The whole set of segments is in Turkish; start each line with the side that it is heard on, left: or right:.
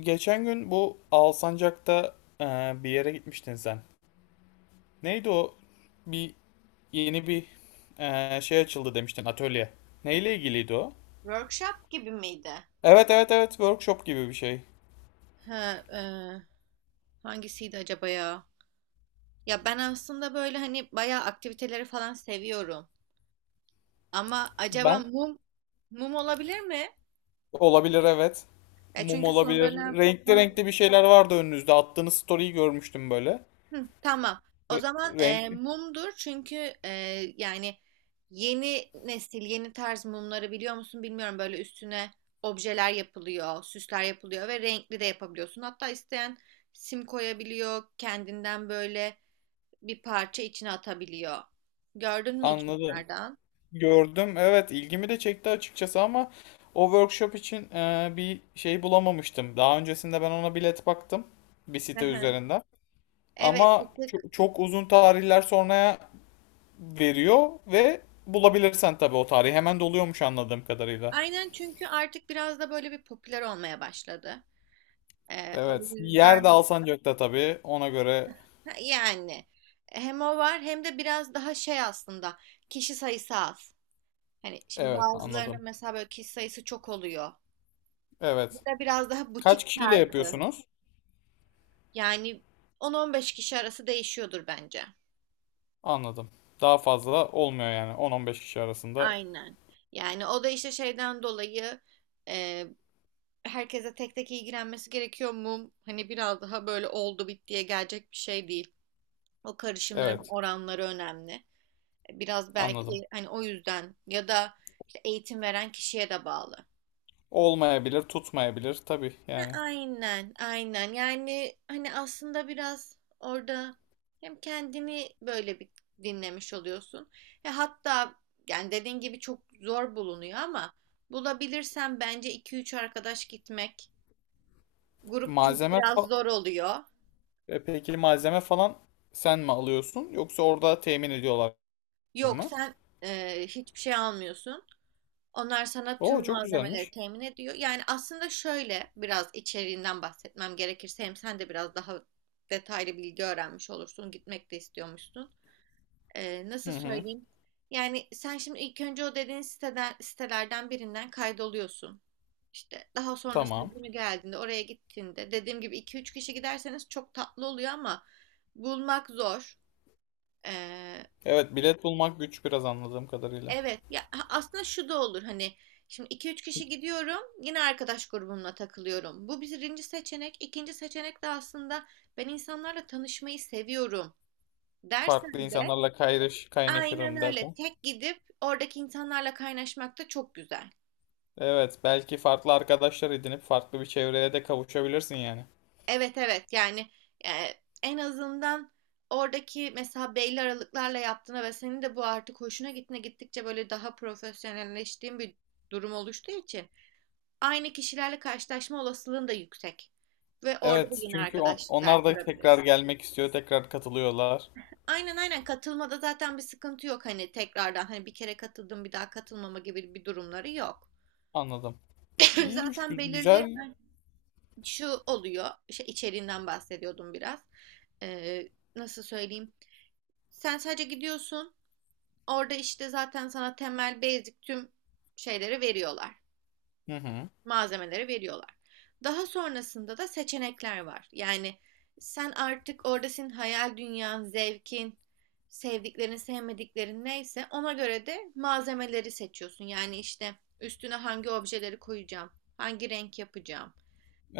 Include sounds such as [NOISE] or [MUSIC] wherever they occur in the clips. left: Geçen gün bu Alsancak'ta bir yere gitmiştin sen. Neydi o? Bir yeni bir şey açıldı demiştin, atölye. Neyle ilgiliydi o?
right: Workshop gibi miydi?
left: Evet, evet, evet, workshop gibi bir şey.
right: Ha, e, Hangisiydi acaba ya? Ya ben aslında böyle hani bayağı aktiviteleri falan seviyorum. Ama acaba
left: Ben
right: mum olabilir mi?
left: olabilir, evet.
right: Ya
left: Mum
right: çünkü son
left: olabilir.
right: dönem
left: Renkli
right: son
left: renkli bir şeyler vardı önünüzde. Attığınız story'yi görmüştüm böyle.
right: Hı, tamam. O
left: Re-
right: zaman
left: Renkli.
right: mumdur çünkü e, yani yeni nesil, yeni tarz mumları biliyor musun bilmiyorum. Böyle üstüne objeler yapılıyor, süsler yapılıyor ve renkli de yapabiliyorsun. Hatta isteyen sim koyabiliyor, kendinden böyle bir parça içine atabiliyor. Gördün mü hiç
left: Anladım.
right: onlardan?
left: Gördüm. Evet, ilgimi de çekti açıkçası ama o workshop için bir şey bulamamıştım. Daha öncesinde ben ona bilet baktım bir
right: Hı
left: site
right: hı.
left: üzerinden.
right: Evet, bir
left: Ama
right: tık.
left: çok uzun tarihler sonraya veriyor ve bulabilirsen tabii o tarihi, hemen doluyormuş anladığım kadarıyla.
right: Aynen çünkü artık biraz da böyle bir popüler olmaya başladı. E, o
left: Evet. Yer de
right: yüzden.
left: Alsancak'ta tabii. Ona göre,
right: Ha, yani hem o var hem de biraz daha şey aslında, kişi sayısı az. Hani şimdi
left: evet,
right: bazılarının
left: anladım.
right: mesela böyle kişi sayısı çok oluyor. Bu
left: Evet.
right: da biraz daha butik
left: Kaç kişiyle
right: tarzı.
left: yapıyorsunuz?
right: Yani 10-15 kişi arası değişiyordur bence.
left: Anladım. Daha fazla olmuyor yani, 10-15 kişi arasında.
right: Aynen. Yani o da işte şeyden dolayı, e, herkese tek tek ilgilenmesi gerekiyor mu? Hani biraz daha böyle oldu bittiye gelecek bir şey değil. O karışımların
left: Evet.
right: oranları önemli. Biraz
left: Anladım.
right: belki hani o yüzden ya da işte eğitim veren kişiye de bağlı.
left: Olmayabilir, tutmayabilir tabii
right: Ha,
left: yani.
right: aynen, aynen. Yani hani aslında biraz orada hem kendini böyle bir dinlemiş oluyorsun. E hatta yani dediğin gibi çok zor bulunuyor ama bulabilirsen bence iki üç arkadaş gitmek. Grup çünkü
left: Malzeme
right: biraz
left: fa-
right: zor oluyor.
left: peki, malzeme falan sen mi alıyorsun, yoksa orada temin ediyorlar
right: Yok
left: mı?
right: sen hiçbir şey almıyorsun. Onlar sana
left: Oo,
right: tüm
left: çok
right: malzemeleri
left: güzelmiş.
right: temin ediyor. Yani aslında şöyle biraz içeriğinden bahsetmem gerekirse hem sen de biraz daha detaylı bilgi öğrenmiş olursun. Gitmek de istiyormuşsun.
left: Hı
right: Nasıl
left: hı.
right: söyleyeyim? Yani sen şimdi ilk önce o dediğin siteden, sitelerden birinden kaydoluyorsun. İşte daha sonrasında
left: Tamam.
right: günü geldiğinde oraya gittiğinde dediğim gibi iki üç kişi giderseniz çok tatlı oluyor ama bulmak zor.
left: Evet, bilet bulmak güç biraz anladığım kadarıyla.
right: Evet ya, aslında şu da olur hani şimdi iki üç kişi gidiyorum, yine arkadaş grubumla takılıyorum. Bu birinci seçenek. İkinci seçenek de aslında ben insanlarla tanışmayı seviyorum
left: Farklı
right: dersen de
left: insanlarla
right: aynen
left: kaynaşırım
right: öyle
left: dersen.
right: tek gidip oradaki insanlarla kaynaşmak da çok güzel.
left: Evet, belki farklı arkadaşlar edinip farklı bir çevreye de kavuşabilirsin yani.
right: Evet evet yani, e, en azından oradaki mesela belli aralıklarla yaptığına ve senin de bu artık hoşuna gittiğine, gittikçe böyle daha profesyonelleştiğin bir durum oluştuğu için aynı kişilerle karşılaşma olasılığın da yüksek. Ve orada da
left: Evet,
right: yine
left: çünkü
right: arkadaşlıklar
left: onlar da tekrar
right: kurabilirsin.
left: gelmek istiyor, tekrar katılıyorlar.
right: Aynen aynen, katılmada zaten bir sıkıntı yok, hani tekrardan hani bir kere katıldım bir daha katılmama gibi bir durumları yok.
left: Anladım.
right: [CLEARS THROAT] [LAUGHS]
left: İyiymiş,
right: Zaten belirli
left: güzel.
right: şu oluyor, işte içeriğinden bahsediyordum biraz. Ee, Nasıl söyleyeyim? Sen sadece gidiyorsun, orada işte zaten sana temel basic tüm şeyleri veriyorlar,
left: Hı hı.
right: malzemeleri veriyorlar. Daha sonrasında da seçenekler var. Yani sen artık orada, senin hayal dünyan, zevkin, sevdiklerin, sevmediklerin neyse ona göre de malzemeleri seçiyorsun. Yani işte üstüne hangi objeleri koyacağım, hangi renk yapacağım,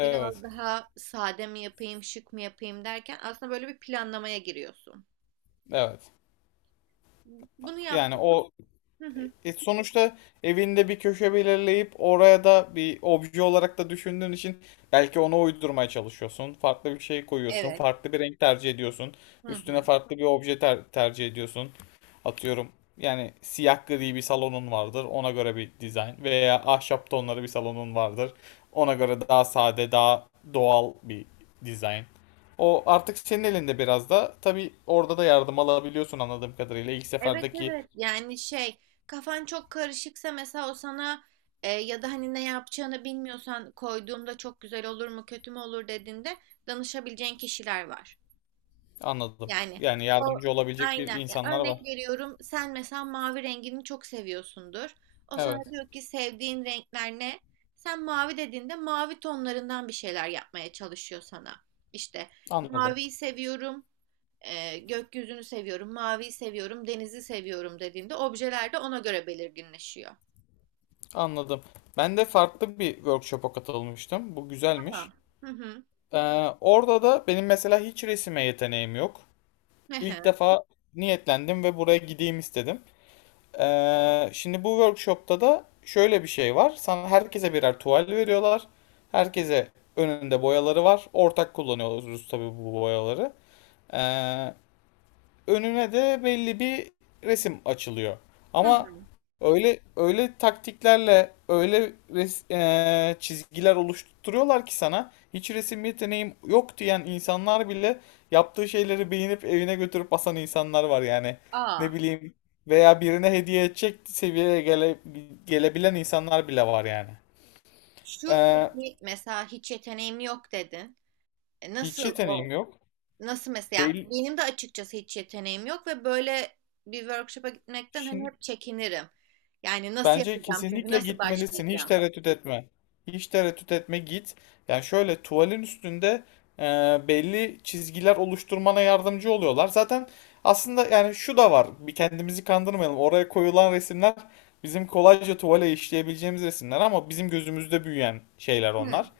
right: biraz daha sade mi yapayım, şık mı yapayım derken aslında böyle bir planlamaya giriyorsun.
left: Evet.
right: Bunu
left: Yani
right: yaptım.
left: o,
right: Hı hı.
left: sonuçta evinde bir köşe belirleyip oraya da bir obje olarak da düşündüğün için belki ona uydurmaya çalışıyorsun. Farklı bir şey koyuyorsun.
right: Evet.
left: Farklı bir renk tercih ediyorsun.
right: Hı
left: Üstüne
right: hı.
left: farklı bir obje tercih ediyorsun. Atıyorum, yani siyah gri bir salonun vardır. Ona göre bir dizayn, veya ahşap tonları bir salonun vardır. Ona göre daha sade, daha doğal bir dizayn. O artık senin elinde biraz da. Tabii orada da yardım alabiliyorsun anladığım kadarıyla. İlk
right: Evet
left: seferdeki.
right: evet yani şey, kafan çok karışıksa mesela o sana ya da hani ne yapacağını bilmiyorsan, koyduğumda çok güzel olur mu kötü mü olur dediğinde danışabileceğin kişiler var.
left: Anladım.
right: Yani
left: Yani
right: o,
left: yardımcı olabilecek bir
right: aynen ya,
left: insanlar var.
right: örnek veriyorum, sen mesela mavi rengini çok seviyorsundur. O sana
left: Evet.
right: diyor ki sevdiğin renkler ne? Sen mavi dediğinde mavi tonlarından bir şeyler yapmaya çalışıyor sana. İşte
left: Anladım.
right: maviyi seviyorum, gökyüzünü seviyorum, maviyi seviyorum, denizi seviyorum dediğinde objeler de ona göre belirginleşiyor.
left: Anladım. Ben de farklı bir workshop'a katılmıştım. Bu güzelmiş.
right: Aa. Hı hı.
left: Ee, orada da benim mesela hiç resime yeteneğim yok.
right: Hı
left: İlk
right: hı.
left: defa niyetlendim ve buraya gideyim istedim. Şimdi bu workshop'ta da şöyle bir şey var. Sana, herkese birer tuval veriyorlar. Herkese önünde boyaları var. Ortak kullanıyoruz tabii bu boyaları. Ee, önüne de belli bir resim açılıyor.
right: Hı
left: Ama
right: hı.
left: öyle öyle taktiklerle öyle çizgiler oluşturuyorlar ki, sana hiç resim yeteneğim yok diyen insanlar bile yaptığı şeyleri beğenip evine götürüp asan insanlar var yani.
right: Aa.
left: Ne bileyim, veya birine hediye edecek seviyeye gelebilen insanlar bile var yani.
right: Şu
left: Eee,
right: peki, mesela hiç yeteneğim yok dedin. E,
left: hiç
right: nasıl o?
left: yeteneğim yok.
right: Nasıl mesela?
left: Belli.
right: Benim de açıkçası hiç yeteneğim yok ve böyle bir workshop'a gitmekten hani
left: Şimdi,
right: hep çekinirim. Yani nasıl
left: bence
right: yapacağım, çünkü
left: kesinlikle
right: nasıl
left: gitmelisin. Hiç
right: başlayacağım?
left: tereddüt etme. Hiç tereddüt etme, git. Yani şöyle, tuvalin üstünde e, belli çizgiler oluşturmana yardımcı oluyorlar. Zaten aslında yani şu da var. Bir, kendimizi kandırmayalım. Oraya koyulan resimler bizim kolayca tuvale işleyebileceğimiz resimler, ama bizim gözümüzde büyüyen şeyler
right: Hı
left: onlar.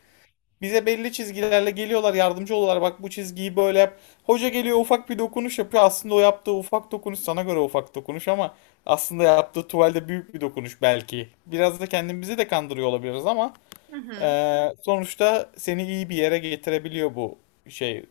left: Bize belli çizgilerle geliyorlar, yardımcı oluyorlar. Bak, bu çizgiyi böyle yap. Hoca geliyor, ufak bir dokunuş yapıyor. Aslında o yaptığı ufak dokunuş sana göre ufak dokunuş, ama aslında yaptığı tuvalde büyük bir dokunuş belki. Biraz da kendimizi de kandırıyor olabiliriz, ama
right: hı. Hı.
left: sonuçta seni iyi bir yere getirebiliyor bu şey.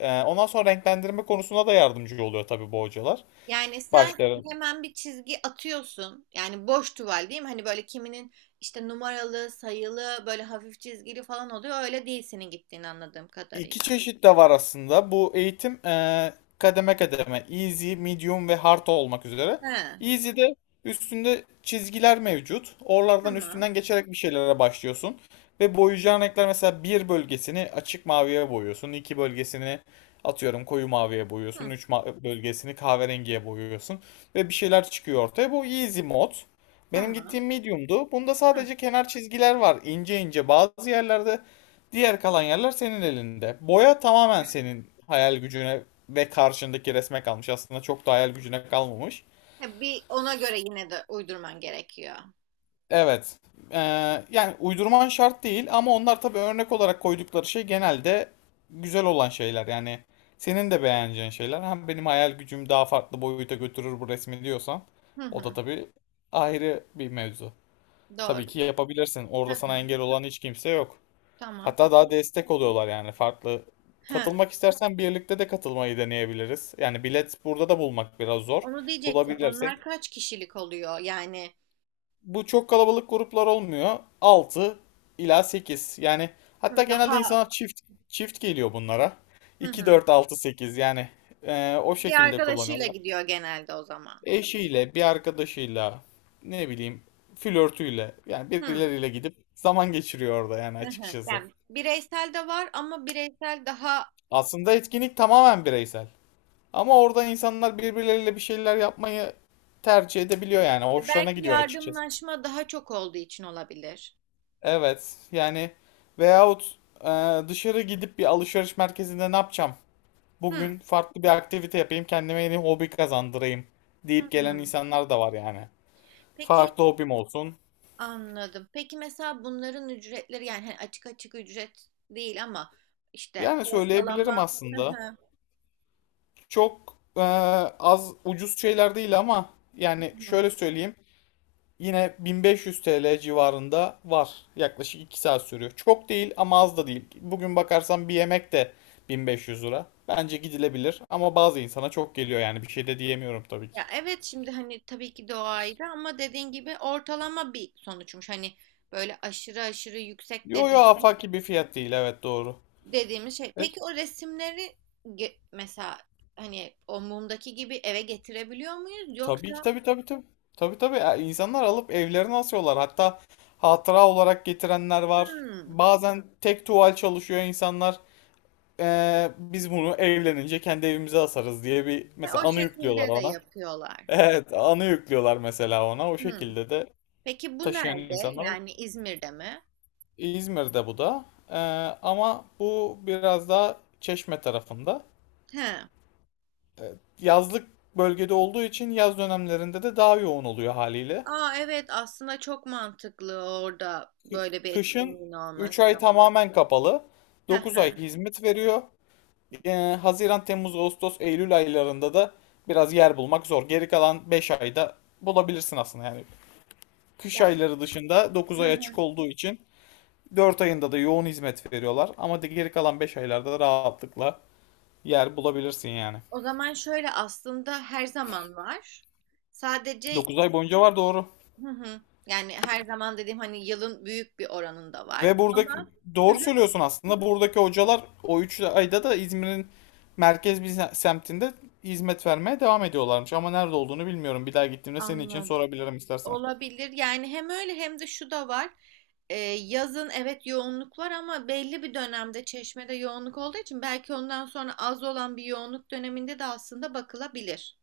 left: Ondan sonra renklendirme konusunda da yardımcı oluyor tabii bu hocalar.
right: Yani sen
left: Başları.
right: hemen bir çizgi atıyorsun. Yani boş tuval değil mi? Hani böyle kiminin işte numaralı, sayılı, böyle hafif çizgili falan oluyor. Öyle değil senin gittiğini anladığım
left: İki
right: kadarıyla.
left: çeşit de var aslında bu eğitim. Kademe kademe easy, medium ve hard olmak üzere.
right: He,
left: Easy'de üstünde çizgiler mevcut. Oralardan,
right: tamam.
left: üstünden geçerek bir şeylere başlıyorsun. Ve boyayacağın renkler, mesela bir bölgesini açık maviye boyuyorsun. İki bölgesini atıyorum koyu maviye
right: Hı,
left: boyuyorsun. Üç bölgesini kahverengiye boyuyorsun. Ve bir şeyler çıkıyor ortaya. Bu easy mod. Benim
right: tamam.
left: gittiğim medium'du. Bunda
right: Hı.
left: sadece kenar çizgiler var, İnce ince bazı yerlerde. Diğer kalan yerler senin elinde. Boya tamamen senin hayal gücüne ve karşındaki resme kalmış. Aslında çok da hayal gücüne kalmamış.
right: Ha, bir ona göre yine de uydurman gerekiyor.
left: Evet. Ee, yani uydurman şart değil, ama onlar tabii örnek olarak koydukları şey genelde güzel olan şeyler. Yani senin de beğeneceğin şeyler. Hem, benim hayal gücüm daha farklı boyuta götürür bu resmi diyorsan,
right: Hı
left: o da
right: hı,
left: tabii ayrı bir mevzu.
right: doğru.
left: Tabii ki yapabilirsin.
right: Hı
left: Orada sana
right: hı,
left: engel olan hiç kimse yok.
right: tamam.
left: Hatta daha
right: Peki.
left: destek oluyorlar yani, farklı.
right: He,
left: Katılmak istersen, birlikte de katılmayı deneyebiliriz. Yani bilet burada da bulmak biraz zor.
right: onu diyecektim.
left: Bulabilirsek.
right: Onlar kaç kişilik oluyor? Yani
left: Bu, çok kalabalık gruplar olmuyor. Altı ila sekiz. Yani hatta
right: hı,
left: genelde
right: daha
left: insanlar çift çift geliyor bunlara.
right: hı
left: İki
right: hı.
left: dört, altı, 8 yani, o
right: Bir
left: şekilde
right: arkadaşıyla
left: kullanıyorlar.
right: gidiyor genelde o zaman.
left: Eşiyle, bir arkadaşıyla, ne bileyim, flörtüyle, yani
right: Hı.
left: birileriyle gidip zaman geçiriyor orada yani,
right: [LAUGHS] Hı hı.
left: açıkçası.
right: Yani bireysel de var ama bireysel daha,
left: Aslında etkinlik tamamen bireysel. Ama orada insanlar birbirleriyle bir şeyler yapmayı tercih edebiliyor yani. Hoşlarına
right: belki
left: gidiyor açıkçası.
right: yardımlaşma daha çok olduğu için olabilir.
left: Evet yani, veyahut dışarı gidip bir alışveriş merkezinde ne yapacağım?
right: Hı.
left: Bugün farklı bir aktivite yapayım, kendime yeni hobi kazandırayım
right: Hı
left: deyip gelen
right: hı.
left: insanlar da var yani.
right: Peki
left: Farklı hobim olsun.
right: anladım. Peki mesela bunların ücretleri, yani hani açık açık ücret değil ama işte
left: Yani
right: ortalama.
left: söyleyebilirim
right: [LAUGHS] Hı
left: aslında.
right: hı.
left: Çok az ucuz şeyler değil ama,
right: Hı
left: yani
right: hı.
left: şöyle söyleyeyim. Yine 1500 TL civarında var. Yaklaşık 2 saat sürüyor. Çok değil ama az da değil. Bugün bakarsan bir yemek de 1500 lira. Bence gidilebilir, ama bazı insana çok geliyor yani, bir şey de diyemiyorum tabii ki.
right: Ya evet, şimdi hani tabii ki de o ayrı ama dediğin gibi ortalama bir sonuçmuş. Hani böyle aşırı aşırı yüksek
left: Yo
right: de
left: yo,
right: değil
left: afaki bir fiyat değil, evet, doğru.
right: dediğimiz şey.
left: Evet.
right: Peki o resimleri mesela hani o mumdaki gibi eve getirebiliyor muyuz?
left: Tabii ki,
right: Yoksa
left: tabii, tabii, tabii. Tabii, tabii. Ya, insanlar alıp evlerine asıyorlar. Hatta hatıra olarak getirenler var.
right: hmm,
left: Bazen tek tuval çalışıyor insanlar. Biz bunu evlenince kendi evimize asarız diye bir
right: he,
left: mesela
right: o
left: anı yüklüyorlar
right: şekilde de
left: ona.
right: yapıyorlar.
left: Evet, anı yüklüyorlar mesela ona. O
right: Hmm.
left: şekilde de
right: Peki bu
left: taşıyan
right: nerede?
left: insanlar var.
right: Yani İzmir'de mi?
left: İzmir'de bu da. Ee, ama bu biraz daha Çeşme tarafında.
right: He.
left: Ee, yazlık bölgede olduğu için yaz dönemlerinde de daha yoğun oluyor haliyle.
right: Aa evet, aslında çok mantıklı orada
left: Kı-
right: böyle bir
left: Kışın
right: etkinliğin
left: 3
right: olması.
left: ay tamamen kapalı.
right: Hı
left: 9 ay
right: hı.
left: hizmet veriyor. Ee, Haziran, Temmuz, Ağustos, Eylül aylarında da biraz yer bulmak zor. Geri kalan 5 ayda bulabilirsin aslında yani. Kış
right: Yani
left: ayları dışında dokuz
right: hı
left: ay
right: hı,
left: açık olduğu için, 4 ayında da yoğun hizmet veriyorlar ama geri kalan 5 aylarda da rahatlıkla yer bulabilirsin yani.
right: o zaman şöyle aslında her zaman var. Sadece
left: 9 ay boyunca var, doğru.
right: hı hı. Yani her zaman dediğim hani yılın büyük bir oranında var
left: Ve buradaki,
right: ama
left: doğru söylüyorsun aslında. Buradaki hocalar o 3 ayda da İzmir'in merkez bir semtinde hizmet vermeye devam ediyorlarmış. Ama nerede olduğunu bilmiyorum. Bir daha gittiğimde senin için
right: anladım.
left: sorabilirim istersen.
right: Olabilir. Yani hem öyle hem de şu da var. Yazın evet yoğunluk var ama belli bir dönemde Çeşme'de yoğunluk olduğu için belki ondan sonra az olan bir yoğunluk döneminde de aslında bakılabilir.